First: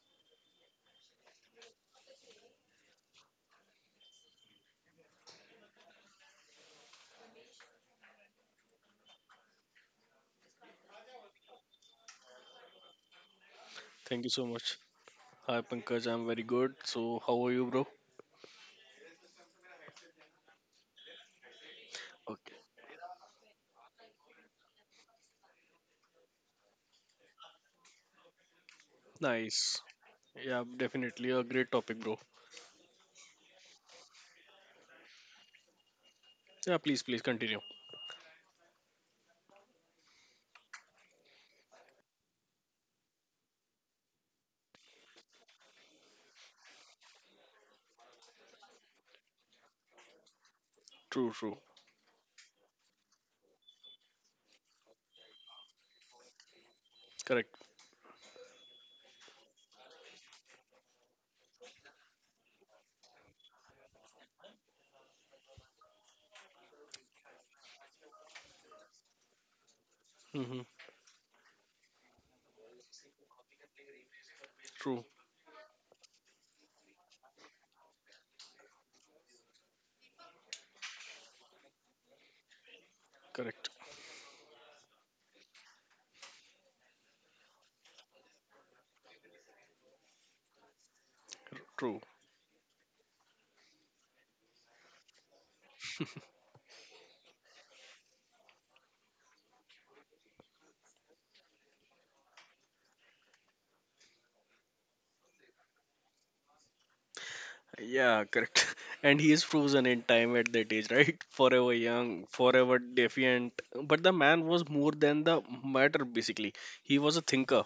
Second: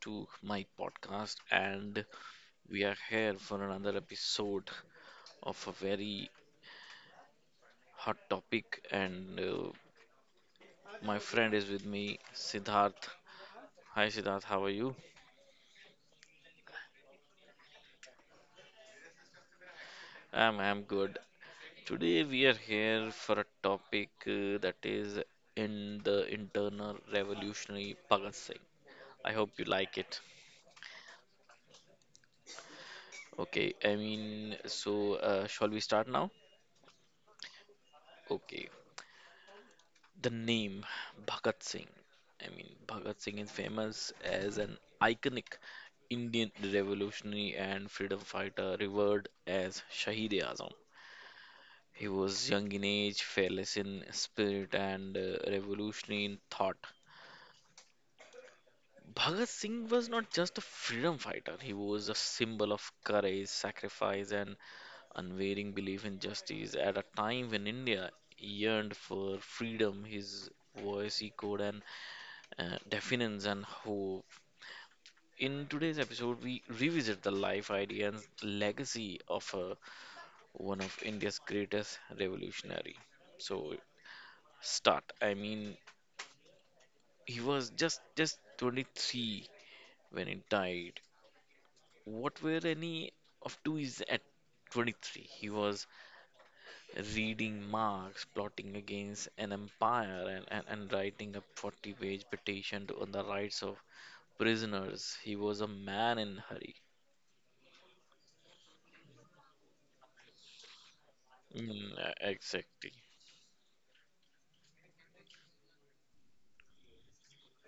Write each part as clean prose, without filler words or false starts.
to my podcast, and we are here for another episode of a very hot topic. And my friend is with me, Siddharth. Hi, Thank you Siddharth, so how are much. you? Hi Pankaj, I'm very good. So how are you, bro? I'm good. Today, we are Okay. here for a topic that is in the internal revolutionary Bhagat Singh. I hope you Nice. like it. Yeah, definitely a great topic, bro. Okay, I mean, so shall we start now? Yeah, please, please continue. Okay, the name Bhagat Singh. I mean, Bhagat Singh is famous as an iconic Indian revolutionary and freedom fighter, revered as Shahid-e-Azam. True, true. He was young in age, fearless in spirit, and revolutionary in thought. Correct. Bhagat Singh was not just a freedom fighter, he was a symbol of courage, sacrifice, and unwavering belief in justice. At a time when India yearned for freedom, his Mm-hmm. voice echoed and definitions and hope. True. In today's episode, we revisit the life idea and legacy of one of India's greatest revolutionary. Correct. So, start. I mean, he was just 23 when he died. True. What were any of two is at 23? He was reading Marx, plotting against an empire, and writing a 40-page petition to, on the rights of prisoners. He was a man in hurry. Yeah, correct. And he is frozen in time at that age, right? Forever young, forever Exactly. defiant. But the man was more than the matter, basically. He was a thinker.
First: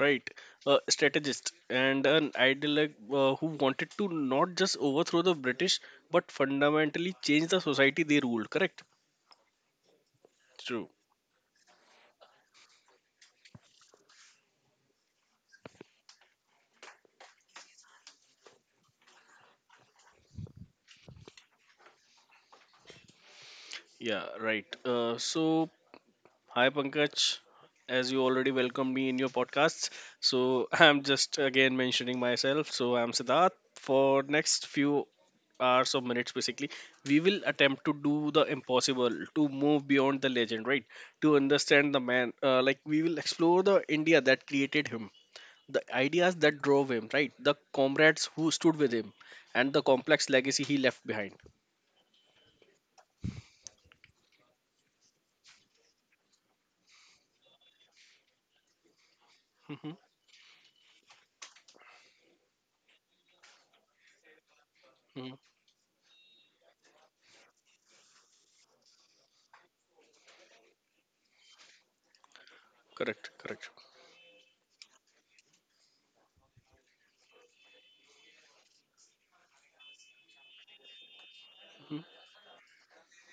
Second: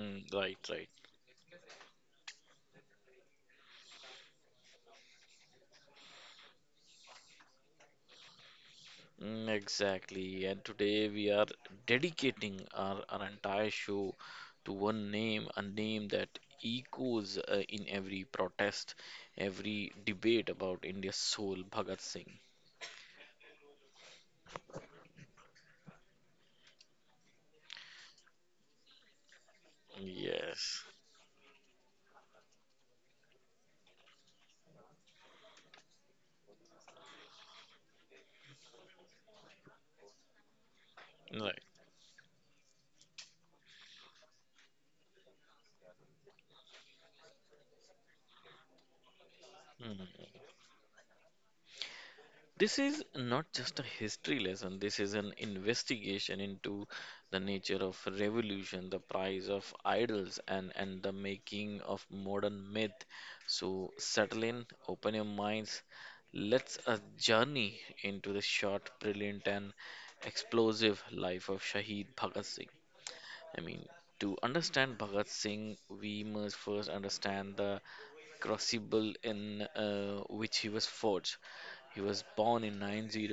Right, right, a right. strategist and an ideologue, who wanted to not just overthrow the British but fundamentally change the society they ruled. Correct. Exactly. And True. today we are dedicating our entire show to one name, a name that echoes in every protest, every debate about India's soul, Bhagat Singh. Yeah, right. So Hi Pankaj, as you already welcomed me in your podcast, so Yes. I'm just again mentioning myself. So I'm Siddharth. For next few hours or minutes, basically, we will attempt to do the impossible, to move beyond the legend, right? To Right. understand the man, like we will explore the India that created him, the ideas that drove him, right? The comrades who stood with him, and the complex Mm-hmm. legacy he left behind. This is not just a history lesson, this is an investigation into the nature of revolution, the price of Hmm. idols, and the making of modern myth. So, settle in, open your Hmm. minds. Let's a journey into the short, brilliant, and explosive life of Shahid Bhagat Singh. Correct, I correct. mean, to understand Bhagat Singh, we must first understand the crucible in which he was forged. He Hmm. was born in 90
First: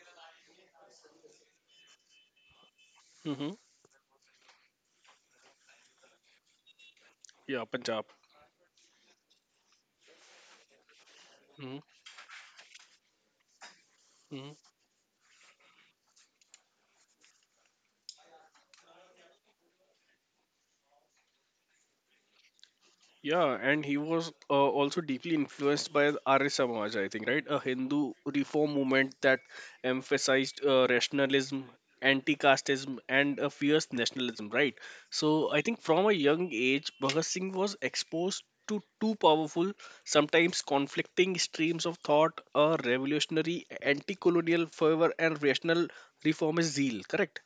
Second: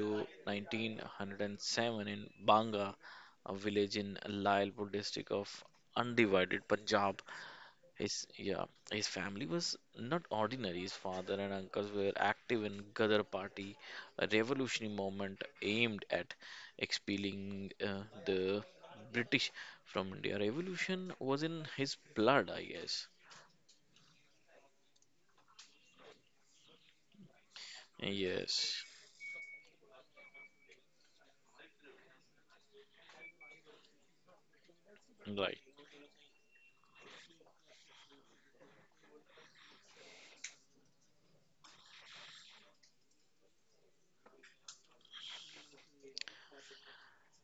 1907 in Banga, Hmm. a village in Lailpur district of undivided Punjab. Yeah, Punjab. His yeah, his family was not ordinary. His father and Hmm. uncles were active in Gadar Party, a revolutionary movement aimed at expelling the British from India. Revolution was in his blood, I guess. Yeah, and he was also deeply influenced by the Arya Samaj, I think, right? A Hindu reform Yes, movement that emphasized rationalism, anti-casteism, and a fierce nationalism, right? So right. I think from a young age, Bhagat Singh was exposed to two powerful, sometimes conflicting streams of thought: a revolutionary, anti-colonial fervor, and rational reformist zeal. Correct?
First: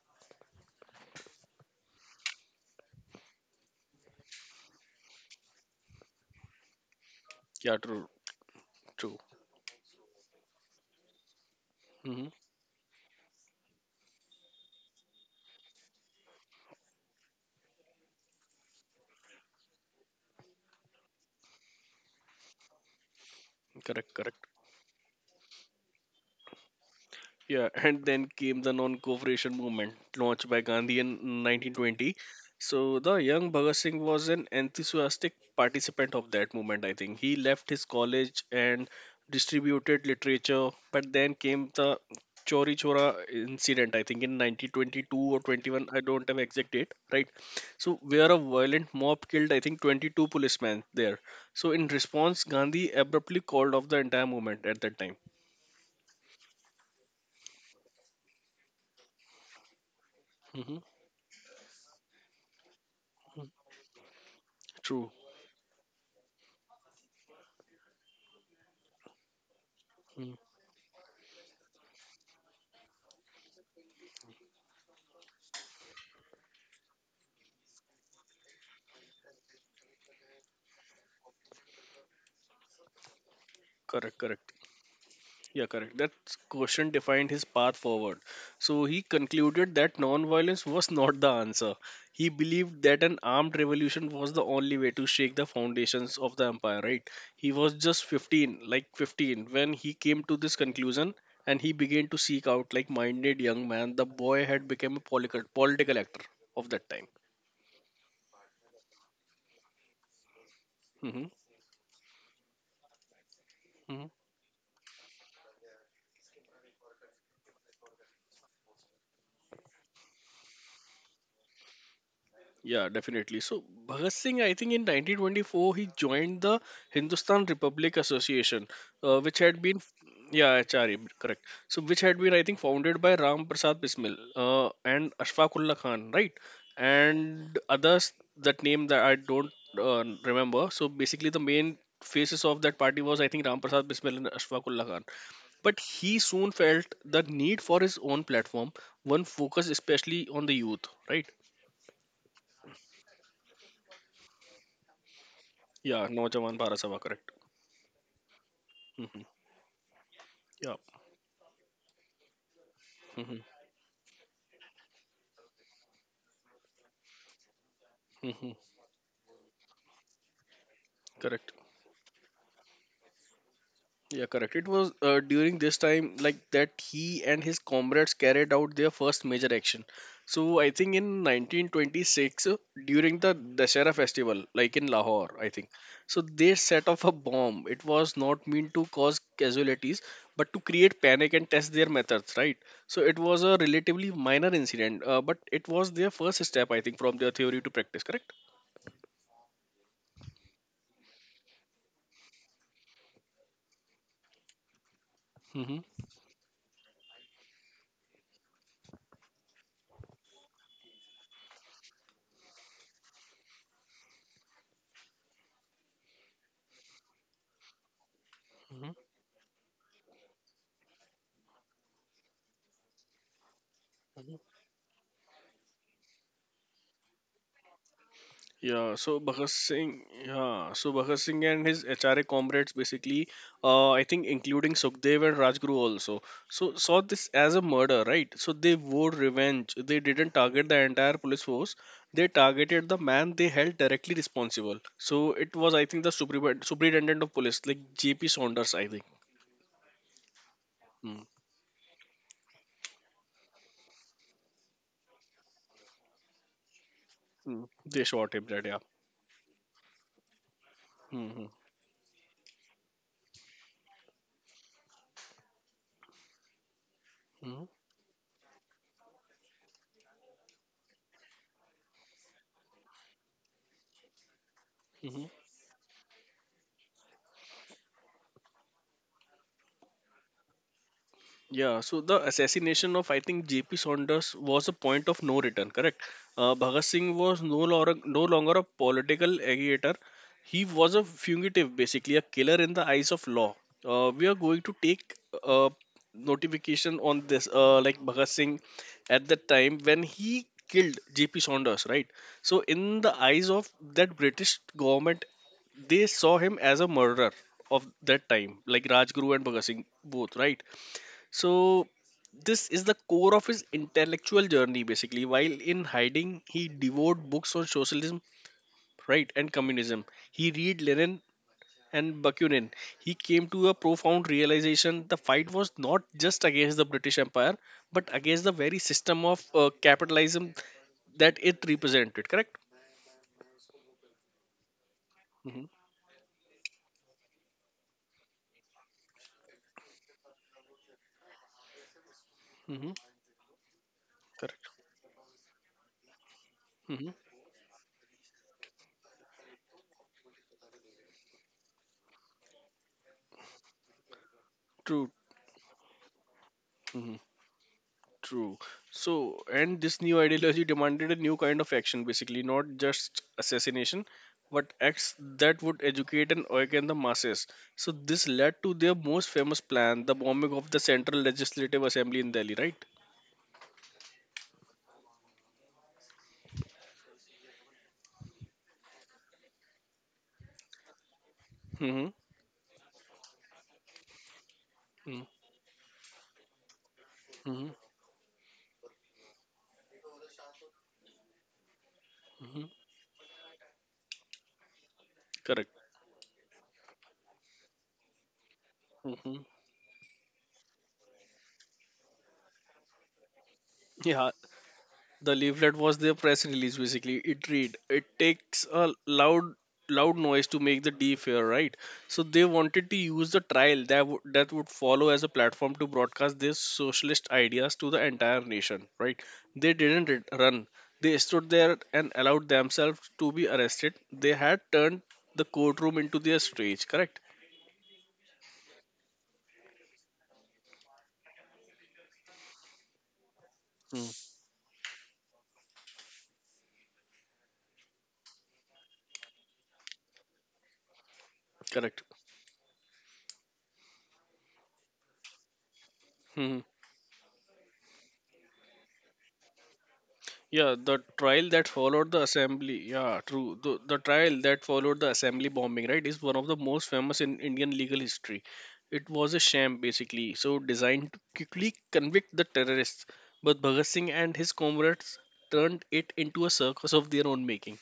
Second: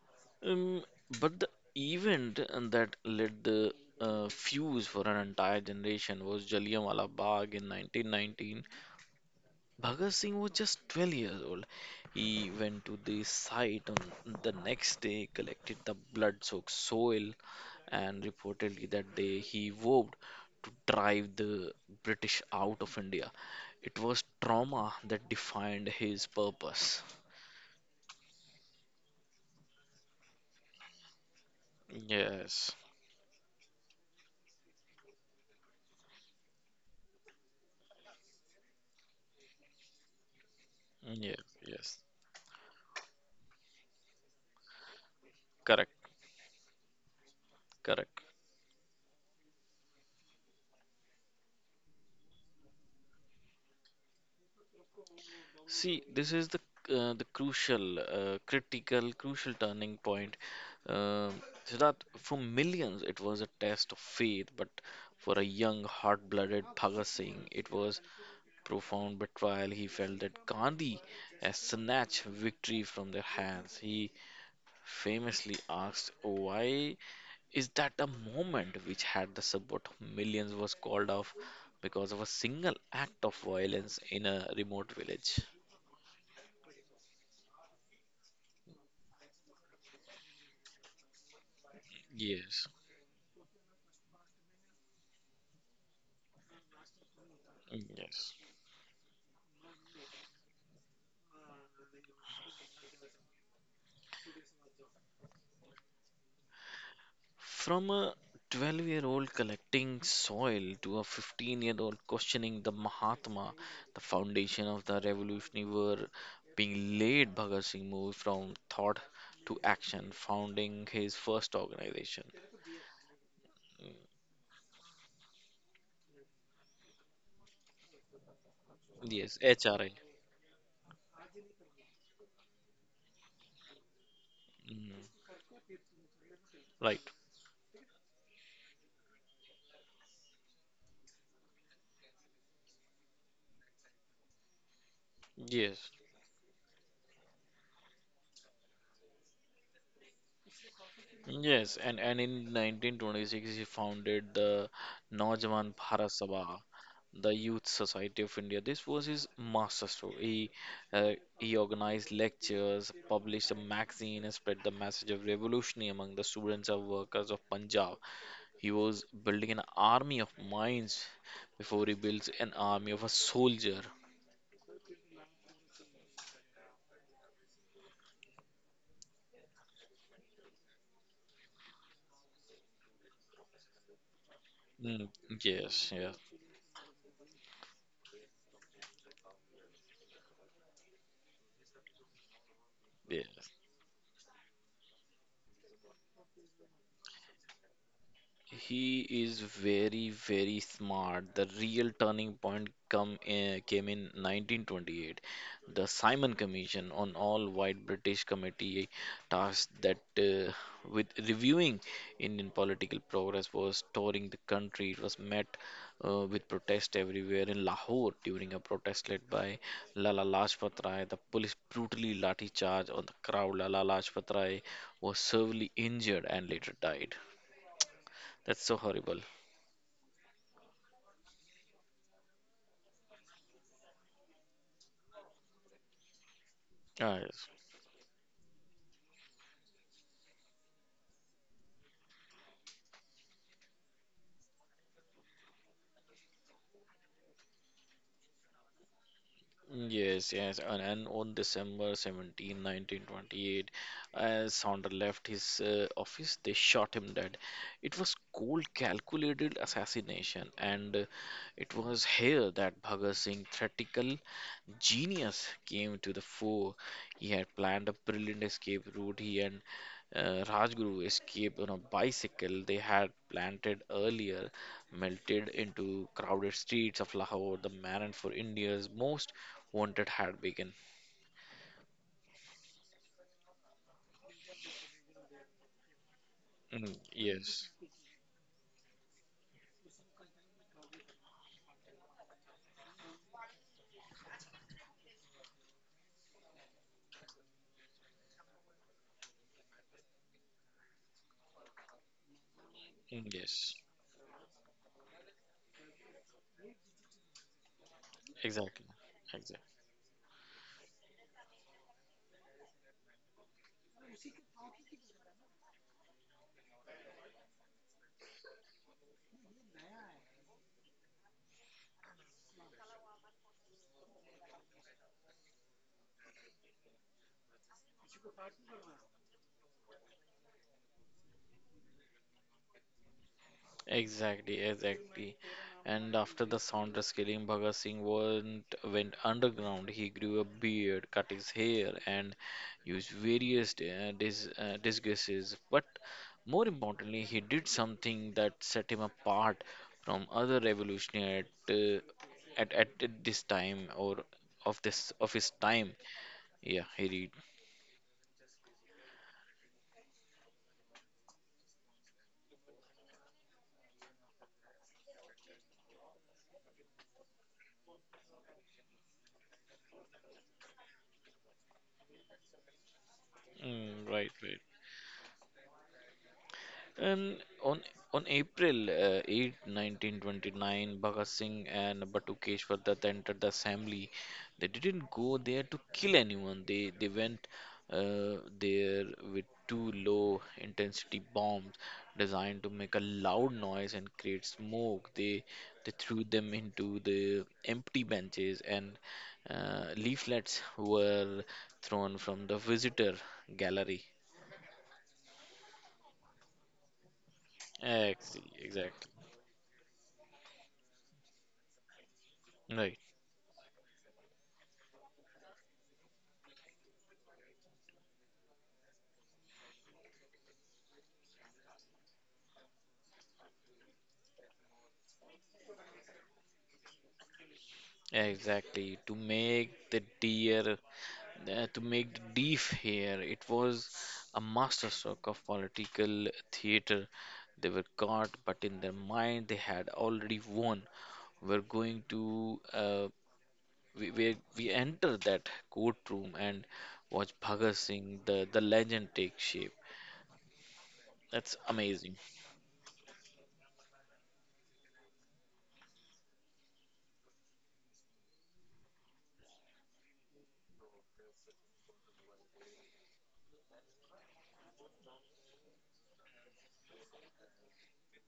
Um, but the event that lit the fuse for an entire generation was Jallianwala Bagh in Yeah, true, 1919. true. Bhagat Singh was just 12 years old. Hmm. He went to the site on the next day, collected the blood-soaked soil, and reportedly that day he vowed to drive the British out of India. It Correct, was correct. trauma that defined his purpose. Yeah, and then came the non-cooperation movement launched by Gandhi in 1920. Yes, So the young Bhagat Singh was an enthusiastic participant of that movement. I think he left his college and distributed literature. But then yes, came yes. the Chori Chora incident. I think in 1922 or 21. Correct, I don't have exact date. Right. So correct. where a violent mob killed I think 22 policemen there. So in response, Gandhi abruptly called off the entire movement at that time. See, this is the crucial, critical, crucial turning point. Hmm. Um Siddharth, for millions, it was a test of faith, but True. for a young, hot-blooded Bhagat Singh, it was profound betrayal. He felt Mm-hmm. that Gandhi had snatched victory from their hands. He famously asked, "Why is that a moment which had the support of millions was called off because of a single act of violence Correct, in a correct. remote village?" Yeah, correct. That question defined his path forward. So he concluded that non-violence was not the answer. He Yes. believed that an armed revolution was the only way to shake the foundations of the empire, right? He was just Yes. 15, like 15, when he came to this conclusion and he began to seek out, like minded young man, the boy had become a political actor of that time. From a 12-year-old collecting soil to a Mm-hmm. 15-year-old questioning the Mahatma, the Mm-hmm. foundation of the revolutionary were being laid. Bhagat Singh moved from thought to action, founding his first organization. Yeah, definitely. So Bhagat Singh, I think in 1924 he joined the Hindustan Republic Association, Yes, which had been. HRI. Yeah, HRA, correct. So which had been I think founded by Ram Prasad Bismil Mm, and Ashfaq Ullah Khan, right? right. And others that name that I don't remember. So basically the main faces of that party was I think Ram Prasad Bismil and Ashfaq Ullah Khan, but Yes. he soon felt the need for his own platform, one focused especially on the youth, right? Yes, and in 1926 he founded the Naujawan Yeah, Bharat Naujawan Sabha, Bharat Sabha, correct. the Youth Society of India. This was Hmm. his master stroke. Yeah. uh, he organized lectures, published a Hmm. magazine, and spread the message of revolution among the students and workers of Punjab. Hmm. He was building an army of minds Correct. before he builds an army of a soldier. Yeah, correct. It was during this time like that he and his comrades carried out their first major action. So I think in 1926 during the Dashera festival, like in Mm, Lahore, I think. yes, yes, So they set off a bomb. It was not meant to cause casualties, but to create panic and test their methods, right? So it was yes. a relatively minor incident, but it was their first step, I think, from their theory to practice, correct? He is very, very smart. The real turning point came in 1928. The Mm-hmm. Simon Commission on All-White British Committee tasked that with reviewing Indian political progress was touring the country. It was met with protest everywhere in Lahore during a protest led by Lala Lajpat Rai. The police brutally lathi charged on the crowd. Lala Lajpat Rai was severely injured and later died. That's so horrible. Yeah, so Bhagat Singh and his HRA comrades basically, I think including Sukhdev and Rajguru also, so All right. saw this as a murder, right? So they vowed revenge. They didn't target the entire police force. They targeted the man they held directly responsible. So it was, I think, the superintendent of police, like J.P. Saunders, I think. Yes, yes, and on December 17th, 1928, as Saunders left his office, they shot him dead. It Mm-hmm. was They cold, shot him, that yeah. calculated assassination, and it Mm-hmm. was here that Bhagat Singh theatrical genius came to the fore. He had planned a brilliant escape route. He and Rajguru escaped on a bicycle they had planted earlier, melted Mm-hmm. into crowded streets of Lahore, the man for India's most wanted had begun. Yeah, so the assassination of I think J.P. Saunders was a point of no return, correct? Mm, Bhagat Singh yes, was no longer a political agitator. He was a fugitive, basically a killer in the eyes of law. We are going to take a notification on this, like Bhagat Singh at the time when he killed J.P. Saunders, right? So mm, in the yes, eyes of that British government, they saw him as a murderer of that exactly, time, like exactly, Rajguru and Bhagat Singh both, right? So this is the core of his intellectual journey basically. While in hiding, he devoured books on socialism, right, and communism. He read Lenin and Bakunin. He came to a profound realization the fight was not just against the British Empire, but against the very system of capitalism that it represented. Correct? exactly, exactly. Hmm. And after the Saunders killing, Bhagat Singh went underground. He grew a beard, cut his hair, and used Hmm. various Correct. disguises. But more importantly, he Hmm. did something that set him apart from other revolutionaries at this time or of his True. time. Yeah, he read. Mm-hmm. True. So, and this new ideology demanded a new kind of action, basically, not just assassination, but acts that would educate and awaken the masses. So, this led to their most famous plan, the bombing of the Central Legislative Assembly in Delhi, right? Mm, right, right. And on on April 8, 1929, Bhagat Singh and Mm-hmm. Batukeshwar Dutt entered the assembly. They didn't go there to Mm-hmm. kill anyone. They went there with two low intensity bombs designed to make a Mm-hmm. loud noise and create smoke. They threw Correct. them into the empty benches and Mm-hmm. leaflets were thrown from the visitor gallery. Yeah, the leaflet was their press release basically. It read, Exactly, it exactly. takes a loud noise to make the deaf hear, right? So Right. they wanted to use the trial that that would follow as a platform to broadcast their socialist ideas to the entire nation, right? They didn't run. They stood there and allowed themselves to be arrested. They had turned the courtroom into their stage, correct? Exactly. To make the deef here, it was a Hmm, masterstroke of political theater. They were caught, but in their mind they had already won. We're going correct. to, we enter that courtroom and Hmm, hmm. watch Bhagat Singh, the legend take shape. That's amazing. Yeah, true. The trial that followed the assembly bombing, right, is one of the most famous in Indian legal history. It was a sham, basically, so designed to quickly convict the terrorists. But Bhagat Singh and his comrades turned it into a circus of their own making.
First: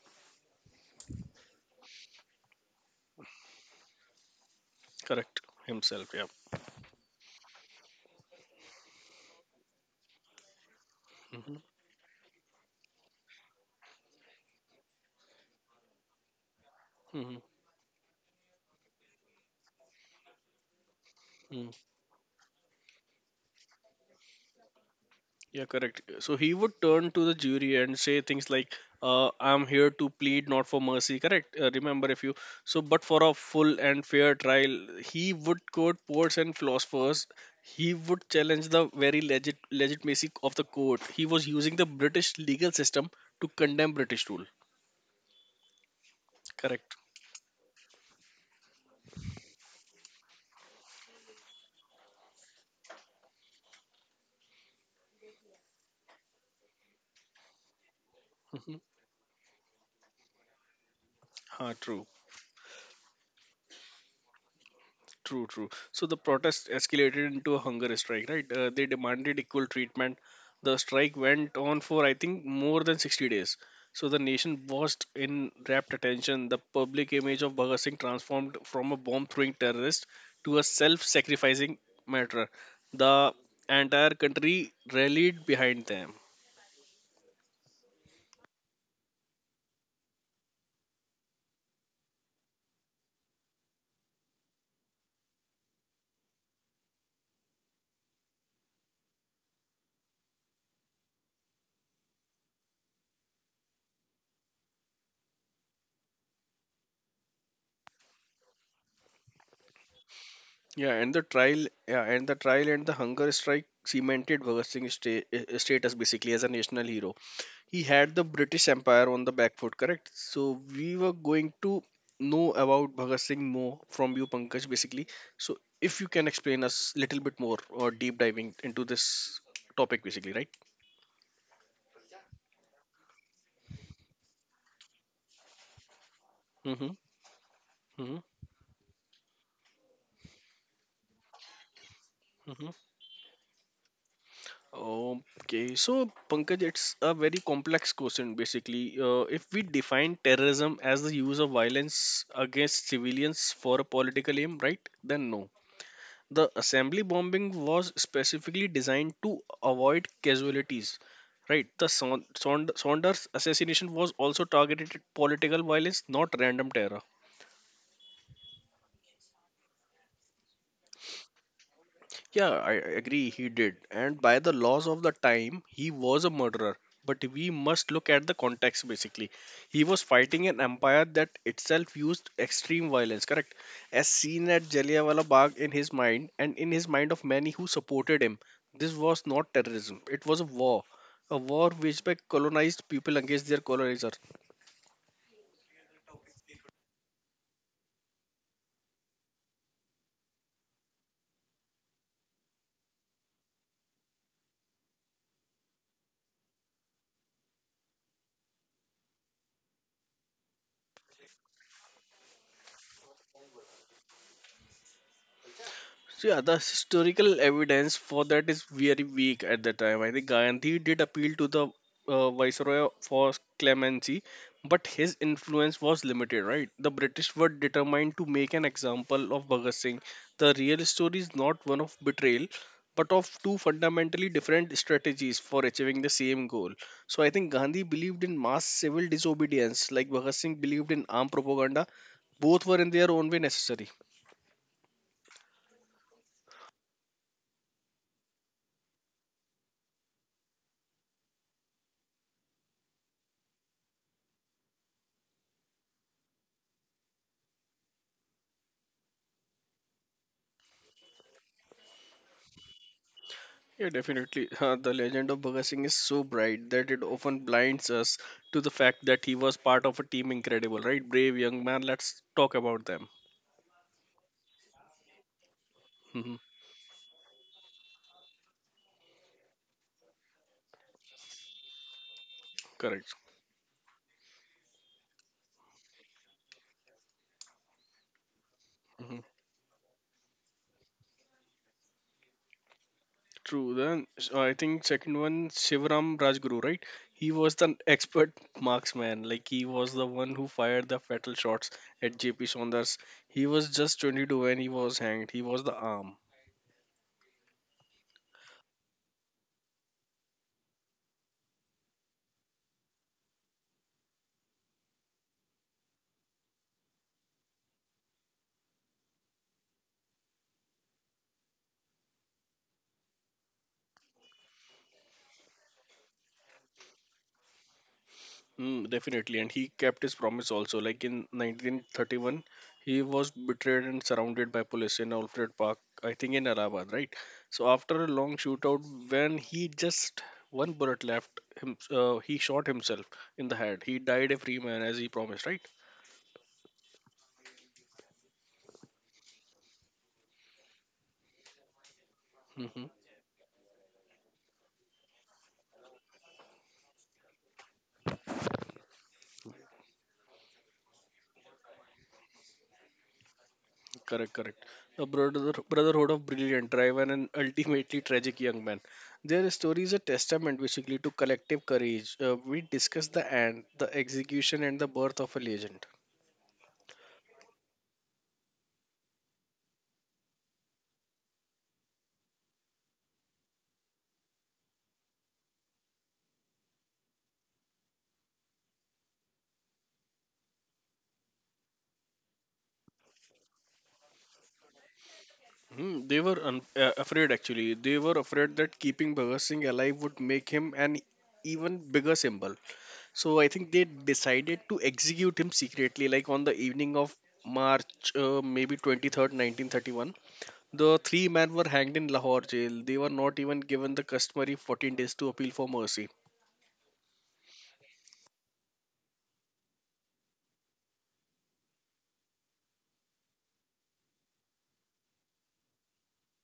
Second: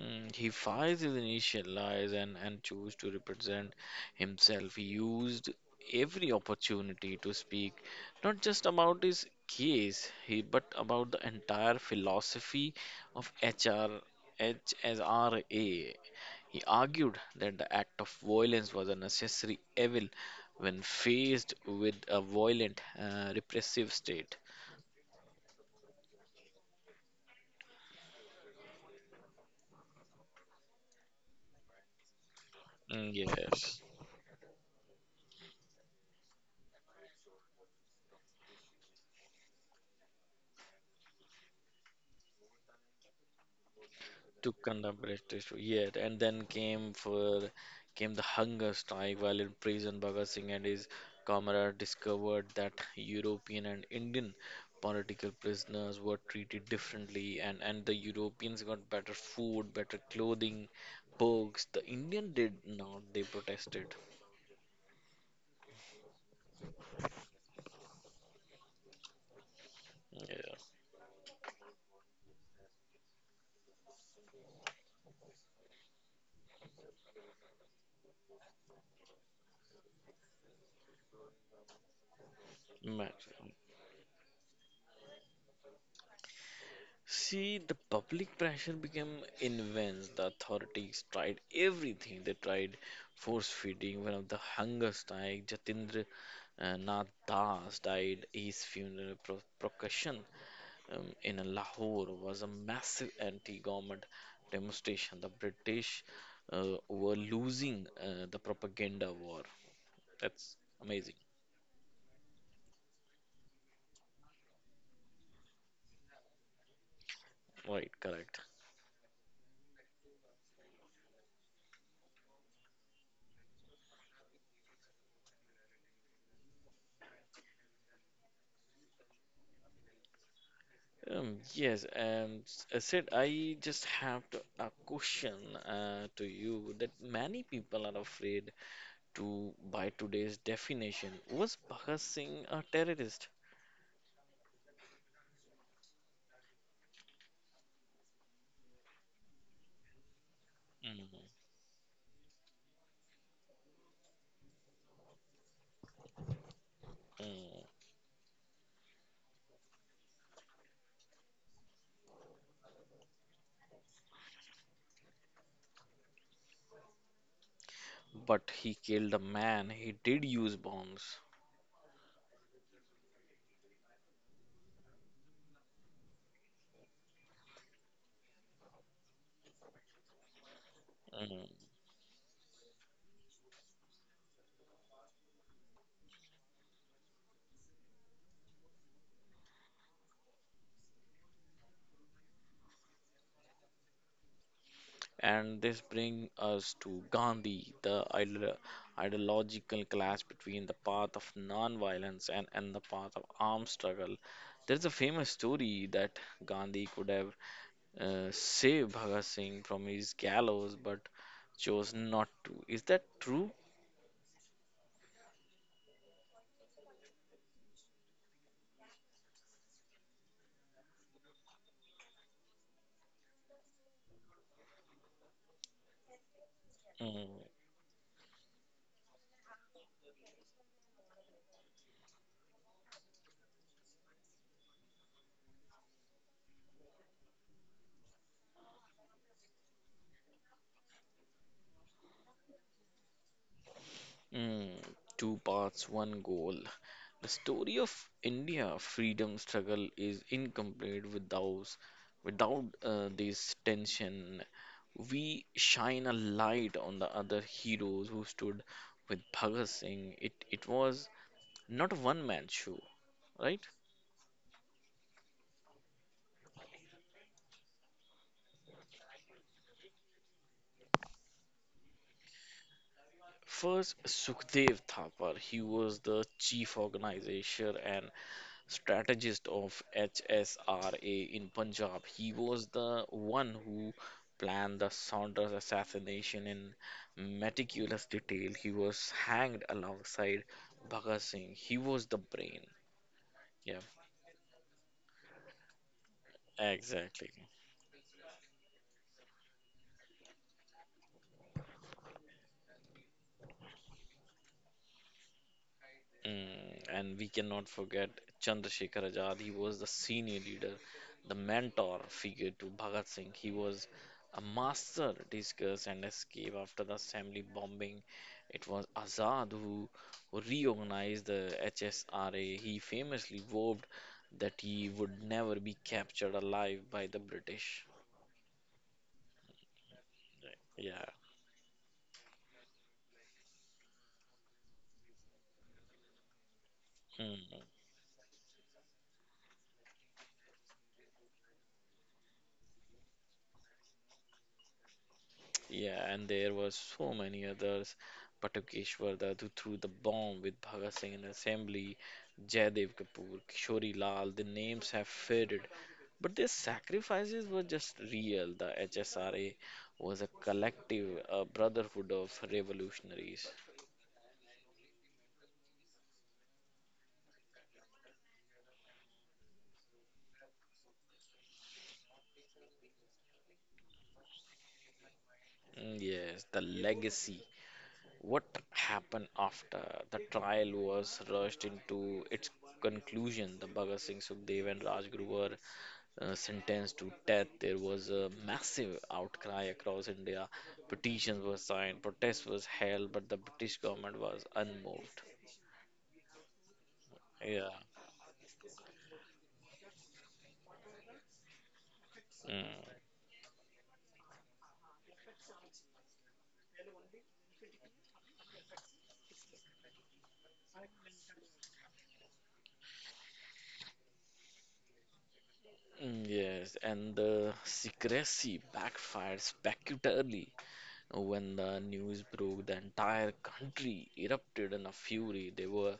He fights his initial lies and chose to represent himself. He Correct. used Himself, yeah. every opportunity to speak not just about his case, he but about the entire philosophy of H R H S R A. He argued Hmm. that the act of violence was a necessary evil when faced Hmm. with a violent, repressive state. Yeah, correct. So he would turn to the jury and say things like, "I'm here to plead not for mercy." Correct. Remember, if you so, but Mm, for a full yes. and fair trial, he would quote poets and philosophers. He would challenge the very legitimacy of the court. He was using the British legal system to condemn British rule. To contemplate this yet and then came Correct. for came the hunger strike. While in prison, Bhagat Singh and his comrade discovered that European and Indian political prisoners were treated differently, and the Europeans Mm-hmm. got better food, better clothing, perks. Ah, The true. Indian did not. They protested. True, true. So the protest escalated into a hunger strike, right? They demanded equal treatment. Yeah, The strike went on for, I think, more than 60 days. So the nation watched in rapt attention. The public image of Bhagat Singh transformed from a bomb throwing terrorist to a self sacrificing martyr. imagine. The entire country rallied behind them. See, the public pressure became immense. The authorities tried everything. They tried force feeding. One of the hunger strike, Jatindra Nath Das, died. His funeral procession in Lahore was a massive anti-government demonstration. The British were losing the propaganda war. That's Yeah, amazing. and the trial and the hunger strike cemented Bhagat Singh's status basically as a national hero. Right, He correct. had the British Empire on the back foot, correct? So we were going to know about Bhagat Singh more from you, Pankaj, basically. So if you can explain us little bit more or deep diving into this topic, basically, right? Yes, and said I just have to, a question to you that Mm-hmm. many people are Mm-hmm. afraid to, by today's definition, was Bhagat Singh a Mm-hmm. terrorist? Okay, so Pankaj, it's a very complex question basically. If we define terrorism as the Mm, use of violence against civilians for a political aim, right? Then no. The assembly bombing mm. was specifically designed to avoid casualties. Right, the Saunders assassination was also targeted at political violence, not random terror. But he killed a man. He did use bombs. Yeah, I agree, he did. And by the laws of the time, he was a murderer. But we must look at the context basically. He was fighting an empire that Mm. itself used extreme violence, correct? As seen at Jallianwala Bagh in his mind and in his mind of many who supported him, this was not terrorism, it was a war. A war waged by colonized people against their colonizer. And this brings us to Gandhi, the ideological clash between the path of non-violence and the path of armed struggle. There's a famous story that Gandhi could have save Bhagat Singh from his gallows but chose not to. Is that true? So, yeah, the historical evidence for that is very weak at the time. I think Gandhi did appeal to the viceroy for clemency, but his influence was limited, right? The British were Mm, determined to make an example of Bhagat Singh. The real story is not one of betrayal, but of two fundamentally different strategies for achieving the same goal. So, I think Gandhi believed in mass civil disobedience, like Bhagat Singh believed in armed propaganda. Both were in their own way necessary. mm, Two parts, one goal. The story of India freedom struggle is incomplete without this tension. We shine a light on the other heroes who stood with Bhagat Singh. It was not a one man show, Yeah, right? definitely. The legend of Bhagat Singh is so bright that it often blinds us to the fact that he was part of a team incredible, right? Brave young man. Let's talk about them. First, Sukhdev Thapar. He Hmm. was the chief organizer and strategist of HSRA in Punjab. He was Correct. the one who planned the Saunders assassination in meticulous detail. He Hmm. was hanged alongside Bhagat Singh. He was the brain. True. Then Yeah, so I think second one, Shivaram Rajguru, right? He was exactly. the expert marksman. Like he was the one who fired the fatal shots at J.P. Saunders. He was just 22 when he was hanged. He was the arm. And we cannot forget Chandrasekhar Azad. He was the senior leader, the mentor figure to Bhagat Singh. He was a master discuss and escape after the assembly bombing. It was Azad who reorganized the HSRA. He famously vowed that he would never be captured alive by the British. Mm, definitely, and he kept his promise also. Like in Yeah. 1931, he was betrayed and surrounded by police in Alfred Park, I think in Allahabad, right? So after Mm. a long shootout, when he just one bullet left him, he shot himself in the head. He died a free man as he promised, right? Yeah, and there were so many others. Patakeshwar Dad who threw the bomb with Bhagat Singh in assembly, Mm-hmm. Jaydev Kapoor, Kishori Lal, the names have faded. But their sacrifices were just real. The HSRA was a collective, a brotherhood of revolutionaries. Correct, correct. A brotherhood of brilliant, driven, and ultimately tragic young men. Their story is a testament, basically, to collective courage. We discuss the end, the execution, and the birth of a legend. Yes, the legacy. What happened after the trial was rushed into its conclusion? The Bhagat Singh, Sukhdev, and Rajguru were sentenced to death, there was a massive outcry across India. Petitions were signed, protests was held, but the British government was unmoved. Afraid actually. They Yeah. were afraid that keeping Bhagat Singh alive would make him an even bigger symbol. Mm. So I think they decided to execute him secretly, like on the evening of March, maybe 23rd, 1931. The three men were hanged in Lahore jail. They were not even given the customary 14 days to appeal for mercy. Yes, and the secrecy backfired spectacularly. When the news broke, the entire country erupted in a fury. There were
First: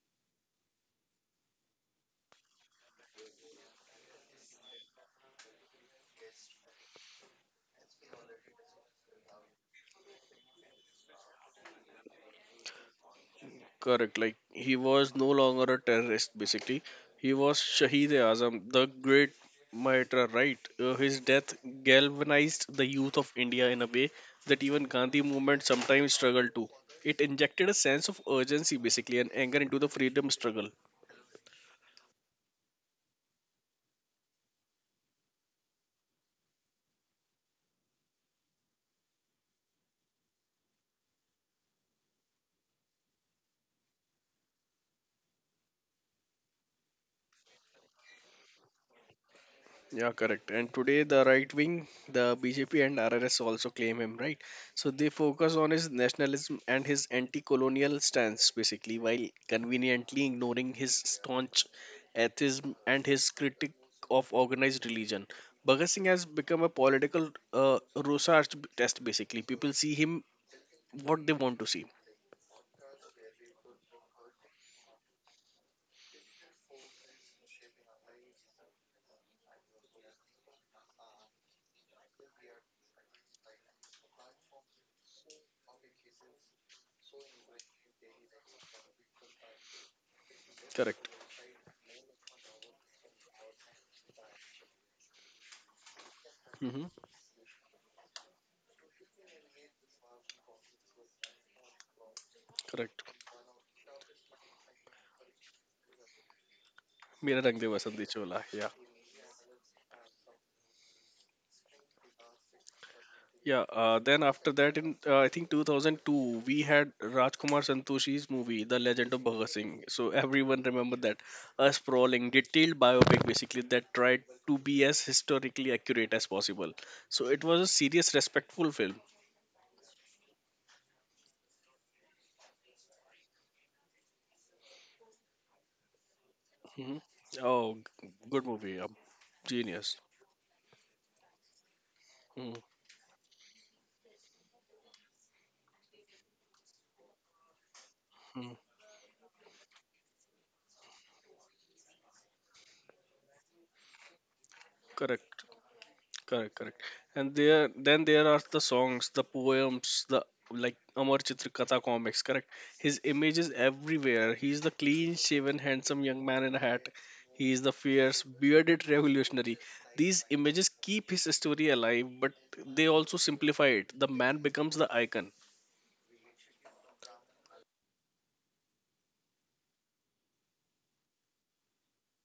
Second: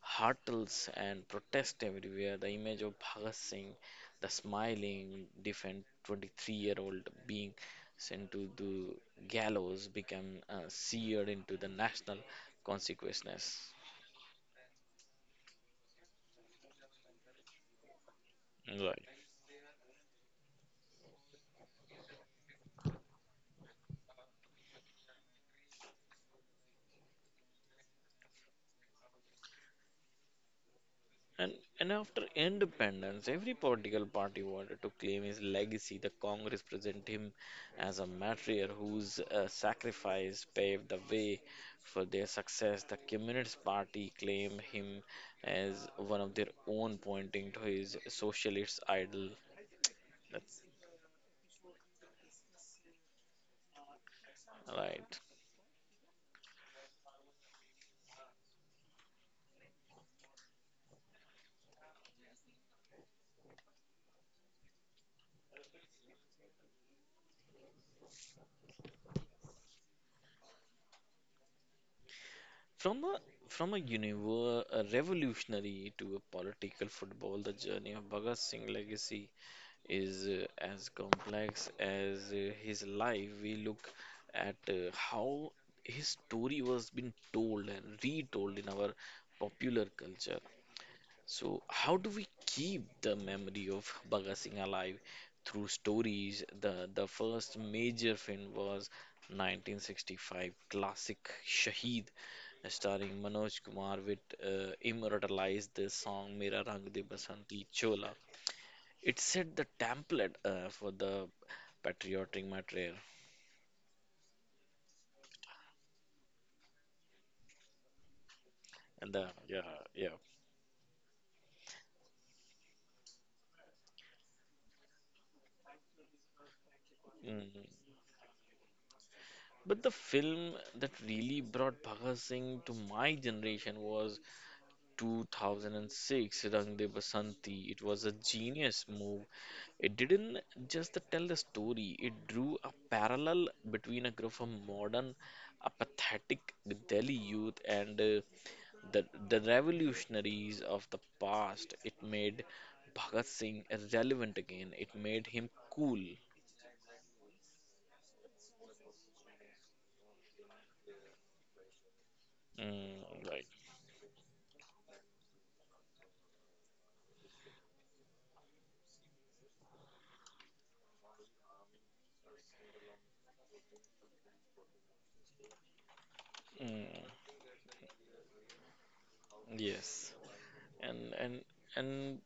hurtles and protest everywhere. The image of Bhagat Singh, the smiling, different 23-year-old being sent to the gallows, became seared into the national consciousness. Correct. Like he was no longer a terrorist. Basically, he was Shahid Azam, the Right. great martyr. Right. His death galvanized the youth of India in a way that even Gandhi movement sometimes struggled to. It injected a sense of urgency, basically, and anger into the freedom struggle. And, and after independence, every political party wanted to claim his legacy. The Congress presented him as a martyr whose sacrifice paved the way for their success. The Communist Party claimed him as one of their own, pointing to his socialist idol. Yeah, correct. That's And today, the right wing, the BJP and RRS also claim him, right? So they right. focus on his nationalism and his anti colonial stance, basically, while conveniently ignoring his staunch atheism and his critique of organized religion. Bhagat Singh has become a political research test, basically. People see him what they want to see. From a from a universe a revolutionary to a political football, the journey of Bhagat Singh legacy is as complex as his life. We look at how his story was being told and retold in our popular culture. Correct. So, how do we keep the memory of Bhagat Singh alive through stories? Hmm. The first major film was 1965 classic Shaheed, Correct. starring Manoj Kumar, which immortalized the song "Mera Rang De Mera Rang Basanti De Vasanti Chola." Chola. Yeah. It set the template for the patriotic material Yeah, then after that, in I think 2002, we had Rajkumar Santoshi's movie, The and Legend of the Bhagat yeah. Singh. So everyone remember that. A sprawling, detailed biopic basically that tried to be as historically accurate as possible. So it was Mm. a serious, respectful film. But the film that really brought Bhagat Singh to my generation was 2006 Rang De hmm Basanti. Oh, It was a good movie. genius Yeah. move. It Genius. didn't just tell the story, it drew Mm-hmm. a parallel between a group of modern, apathetic Delhi youth and the revolutionaries of the past. It made Bhagat Singh relevant again, it made him Correct. cool. Correct, correct. And then there are the songs, the poems, the like Amar Chitrkatha comics. Correct. Mm, His image right. is everywhere. He is the clean-shaven, handsome young man in a hat. He is the fierce, bearded revolutionary. These images keep his story alive, but they also simplify it. The man becomes the icon. Mm, yes. And, and, and,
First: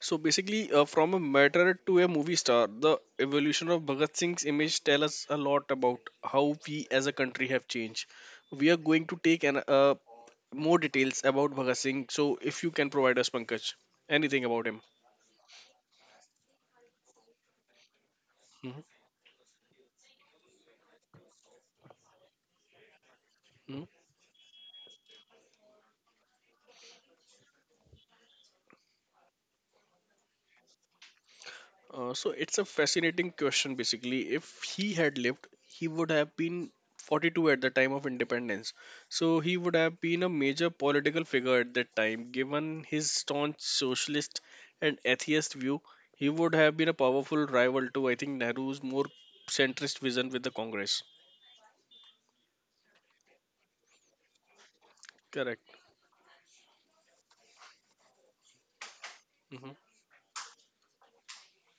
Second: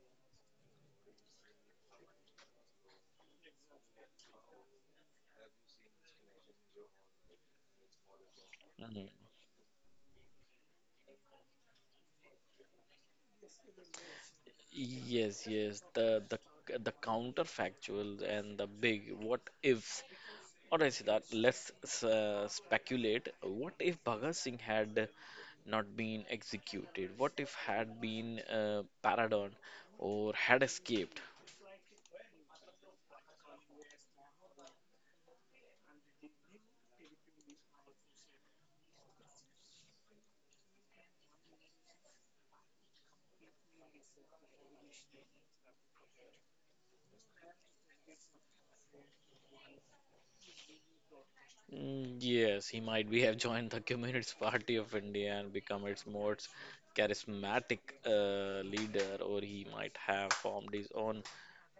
So basically, from a martyr to a movie star, the evolution of Bhagat Singh's image tell us a lot about how we as a country have changed. We are going Mhm. to take more details about Bhagat Singh. So if you can provide us, Pankaj, anything about him. Yes, yes. The counterfactual and the big what ifs. All right, Siddharth, let's speculate. What Mhm. if Bhagat Singh had not been executed? What if had been pardoned or had escaped? So it's a fascinating question. Basically, if he had lived, he would have been 42 at the time of independence. So he would have been a major political figure at that time. Given his staunch socialist and atheist view, he would have been a powerful rival to, I think, Nehru's more centrist vision with the Congress. Mm, yes, he might be have joined the Communist Party of India and Correct. become its most charismatic leader, or he Hmm. might have formed his own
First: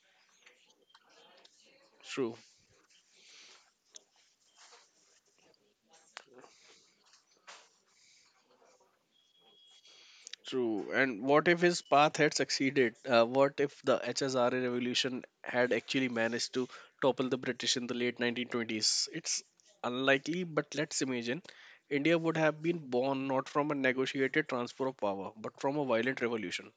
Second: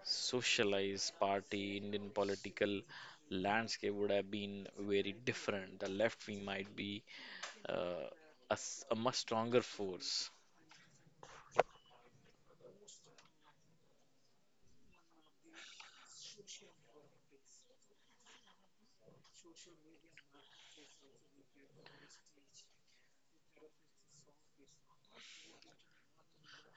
socialized party, Indian True. political landscape would have been very different. The left wing might be uh, a much stronger force. True. And what if his path had succeeded? What if the HSRA revolution had actually managed to topple the British in the late 1920s? It's unlikely, but let's imagine India would have been born not from a negotiated transfer of power, but from a violent revolution.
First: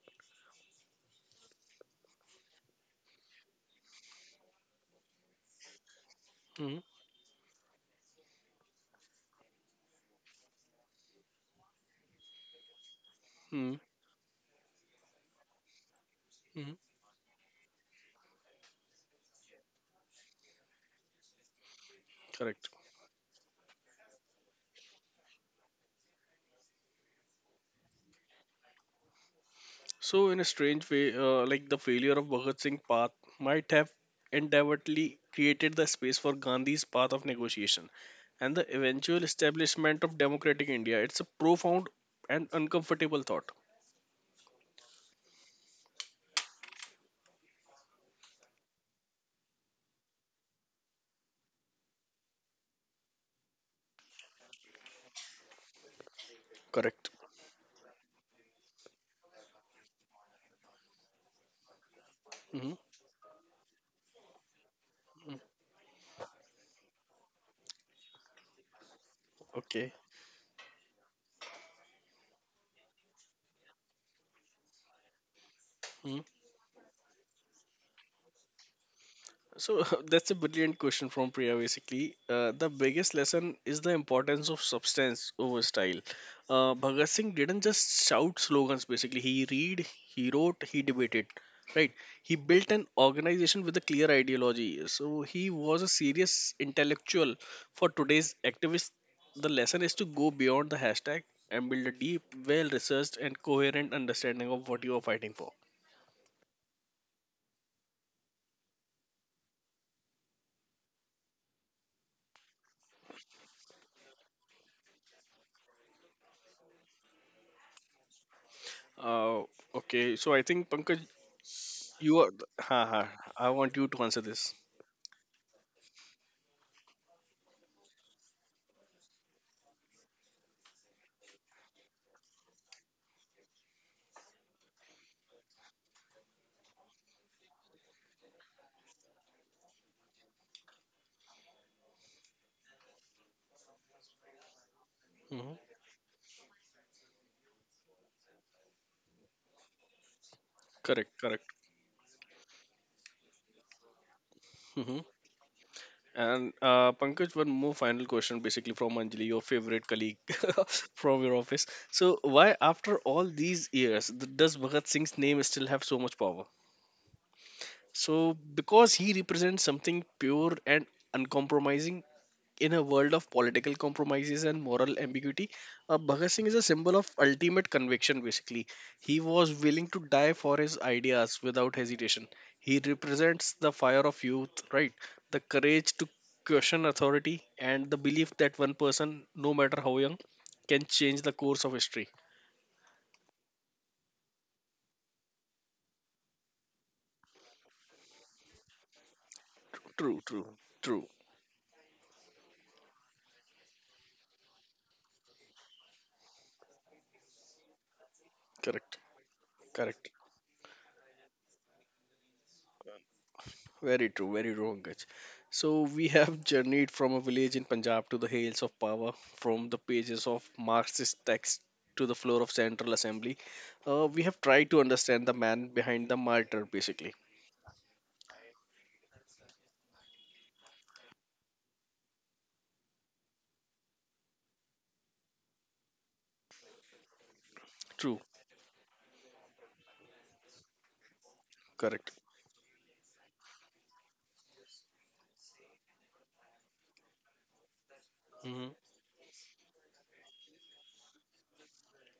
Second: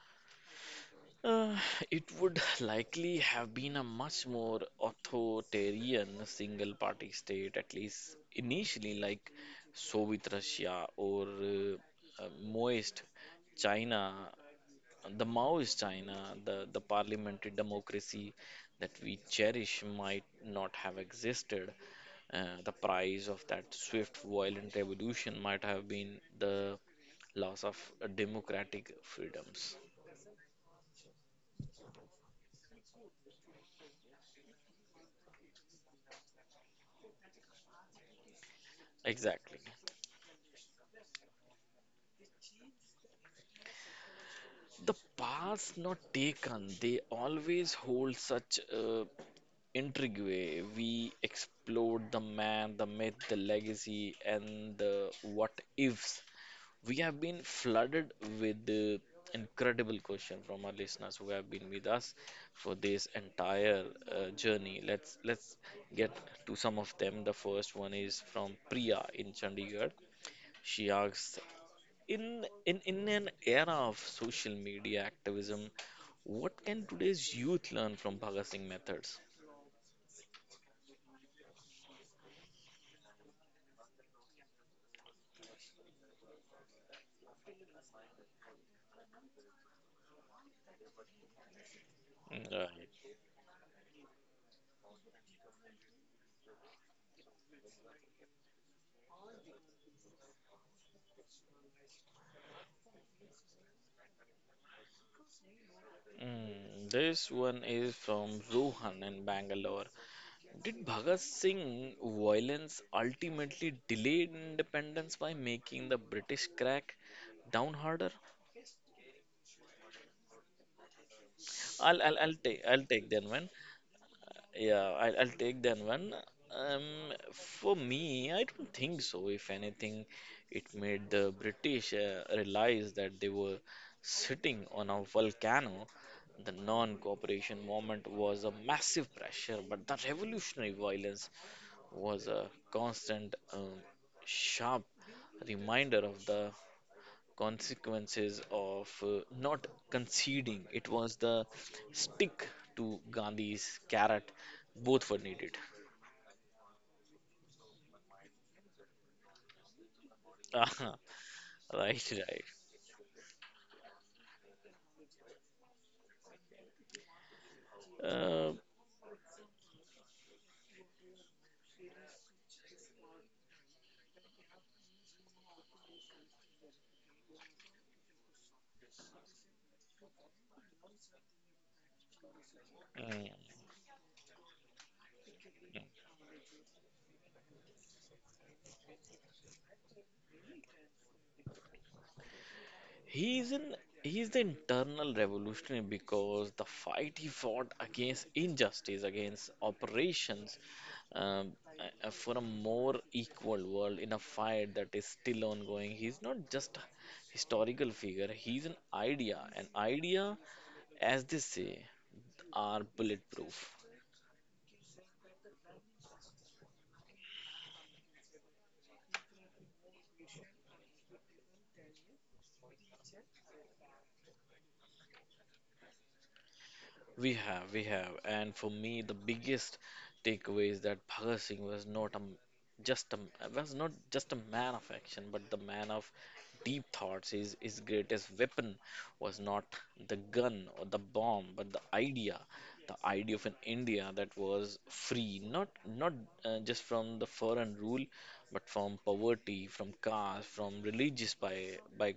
Uh, it would likely have been a much more authoritarian single Hmm party state, at least initially, like Soviet Russia or Maoist hmm China. The Maoist China, the, hmm. the parliamentary democracy that we cherish might not have existed. Correct. The price of that swift, violent revolution might have been the loss of democratic freedoms. So, in a strange way, like the failure of Bhagat Singh path might have endeavourly created the space for Gandhi's path of negotiation, and the eventual Exactly. establishment of democratic India. It's a profound and uncomfortable thought. The paths not taken, they always hold such intrigue. We explored the man, the myth, the legacy, and the what ifs. We Correct. have been flooded with the incredible question from our listeners who have been with us Hmm. for this entire journey. Let's get to some of them. The first one is from Priya in Okay. Chandigarh. She asks, in an era of social media activism, Mm-hmm. what can today's youth learn from Bhagat Singh methods? So that's a brilliant question from Priya. Basically, the biggest lesson is the importance of substance over style. Bhagat Singh didn't just shout slogans. Basically, he read, he wrote, he debated. Right? He Mm, built an right. organization with a clear ideology. So he was a serious intellectual for today's activists. The lesson is to go beyond the hashtag and build a deep, well-researched, and coherent understanding of what you are fighting for. Mm, this one is from Rohan in Bangalore. Did Bhagat Singh violence ultimately delay independence by making the British crack down harder? Uh, okay, so I think Pankaj, I'll I'll, You are, I'll take ha, I'll take that ha, I one. want you to answer this. Yeah, I'll take that one. For me, I don't think so. If anything, it made the British realize that they were sitting on a volcano. The non-cooperation movement was a massive pressure, but the revolutionary violence was a constant, sharp Hmm. reminder of the consequences of not conceding. It Correct, was correct. the stick to Gandhi's carrot, Hmm. both were needed. And Pankaj, one more final question basically from Anjali, your favorite colleague Ah, from your office. right, So, right. why, after all these years, does Bhagat Singh's name still have so much power? So, Uh, because he represents something pure and uncompromising. In a world of political compromises and moral ambiguity, Bhagat Singh is a symbol of ultimate conviction, basically. He was willing to die for his ideas without hesitation. He represents mm. the fire of youth, right? The courage to question authority and the belief that one person, no matter how young, can change the course of history. he's an he's the internal revolutionary because the fight he fought against injustice, against True, true, operations, true. um, for a more equal world in a fight that is still ongoing. He's not just a historical figure, he's an Correct, idea. An correct. idea, as they say, are bulletproof. Very true, very true. So we have journeyed from a village in Punjab to the hills of power, from the pages of Marxist texts to the floor of Central Assembly. We have tried to understand the man behind the martyr, basically. We have. And for me, the biggest takeaway is that Bhagat Singh was not a, m- just a, m- was not just a man of action, but the man of deep thoughts. His True, greatest weapon was not the gun or the bomb, but correct. The idea of an India that was free, not just from the foreign rule, but Mm-hmm. from poverty, from caste, from religious by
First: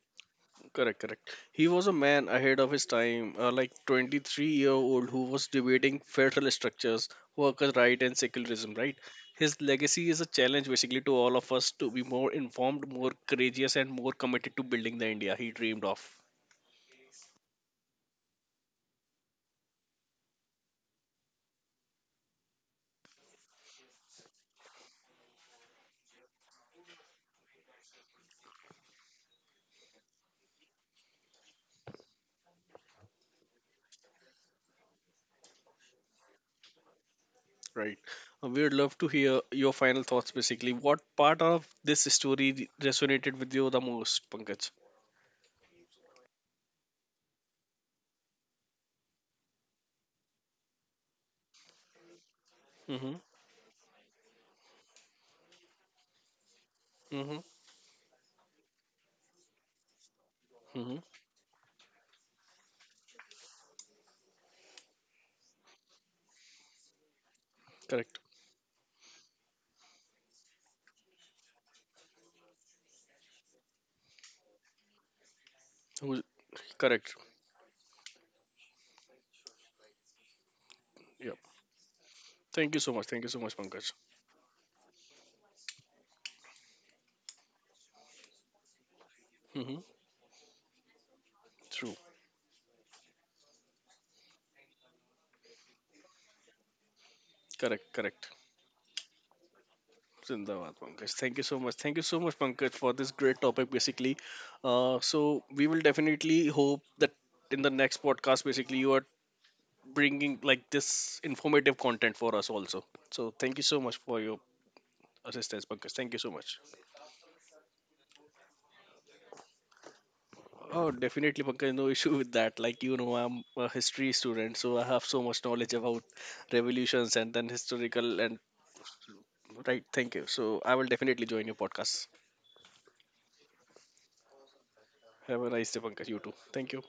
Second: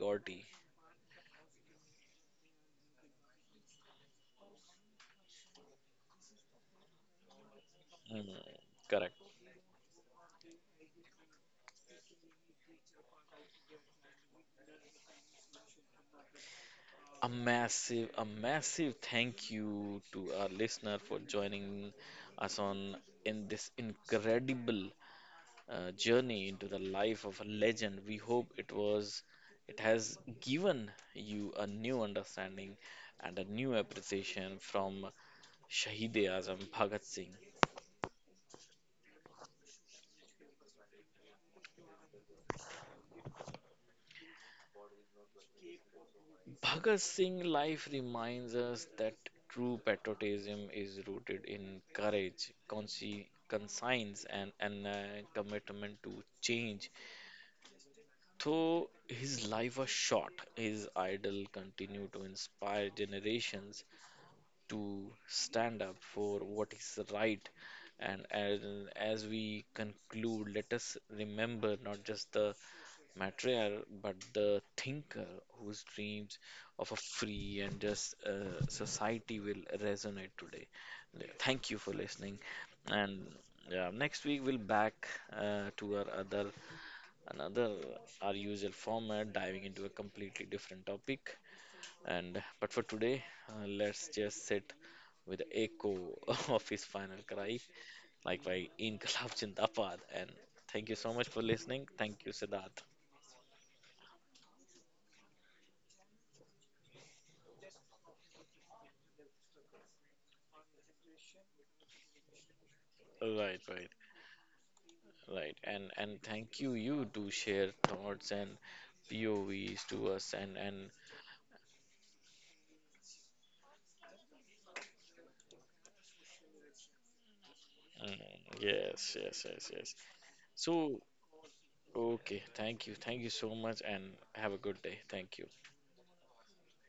Correct, correct. He was a man ahead of his time, like 23-year-old who was debating federal structures, workers' right, and mm, secularism. Right, correct. his legacy is a challenge basically to all of us to be more informed, more courageous, and more committed to building the India he dreamed of. A massive thank you to our listener for joining us on in this incredible journey into the life of a legend. We hope it was, it has given you a new understanding and a new appreciation from Shahid e Azam Bhagat Singh. Right. We would love to hear your final thoughts. Basically, what part of this story resonated with you the most, Pankaj? Bhagat Singh life reminds us that true patriotism is rooted in courage, Mm-hmm. Conscience, and commitment to change. Mm-hmm. Though his life was short, his Mm-hmm. idol continued to inspire generations to stand up for what is right. Correct. And as we conclude, let us remember not just the material, but the thinker whose Who, dreams of a correct. free and just society will resonate today. Yeah. Thank you for listening, Thank you so much. Thank and you so much, yeah, Pankaj. next week we'll back to our other another our usual format, diving Mm-hmm. into a completely different topic. True. And but for today, let's just sit with the echo of his final cry, Correct, correct. like by Inkılap Zindabad. And Zindabad, thank you Pankaj. so much Thank for you so much. listening. Thank you so Thank you, much, Pankaj, Siddharth. for this great topic, basically. So we will definitely hope that in the next podcast, basically, you are bringing like this informative content for us also. So thank Right, you so right. much for your Right, assistance, and Pankaj. Thank you and so much. thank you you to share thoughts and P O Vs to us and Oh, definitely, Pankaj. No issue with that. Like you know, I'm a history student, so I have so much knowledge about revolutions and then historical mm, and yes yes yes right. yes. Thank you. So I will So definitely join your podcast. okay, thank you so much, and have a good day. Thank Have you. a nice day, Pankaj. You too. Thank you.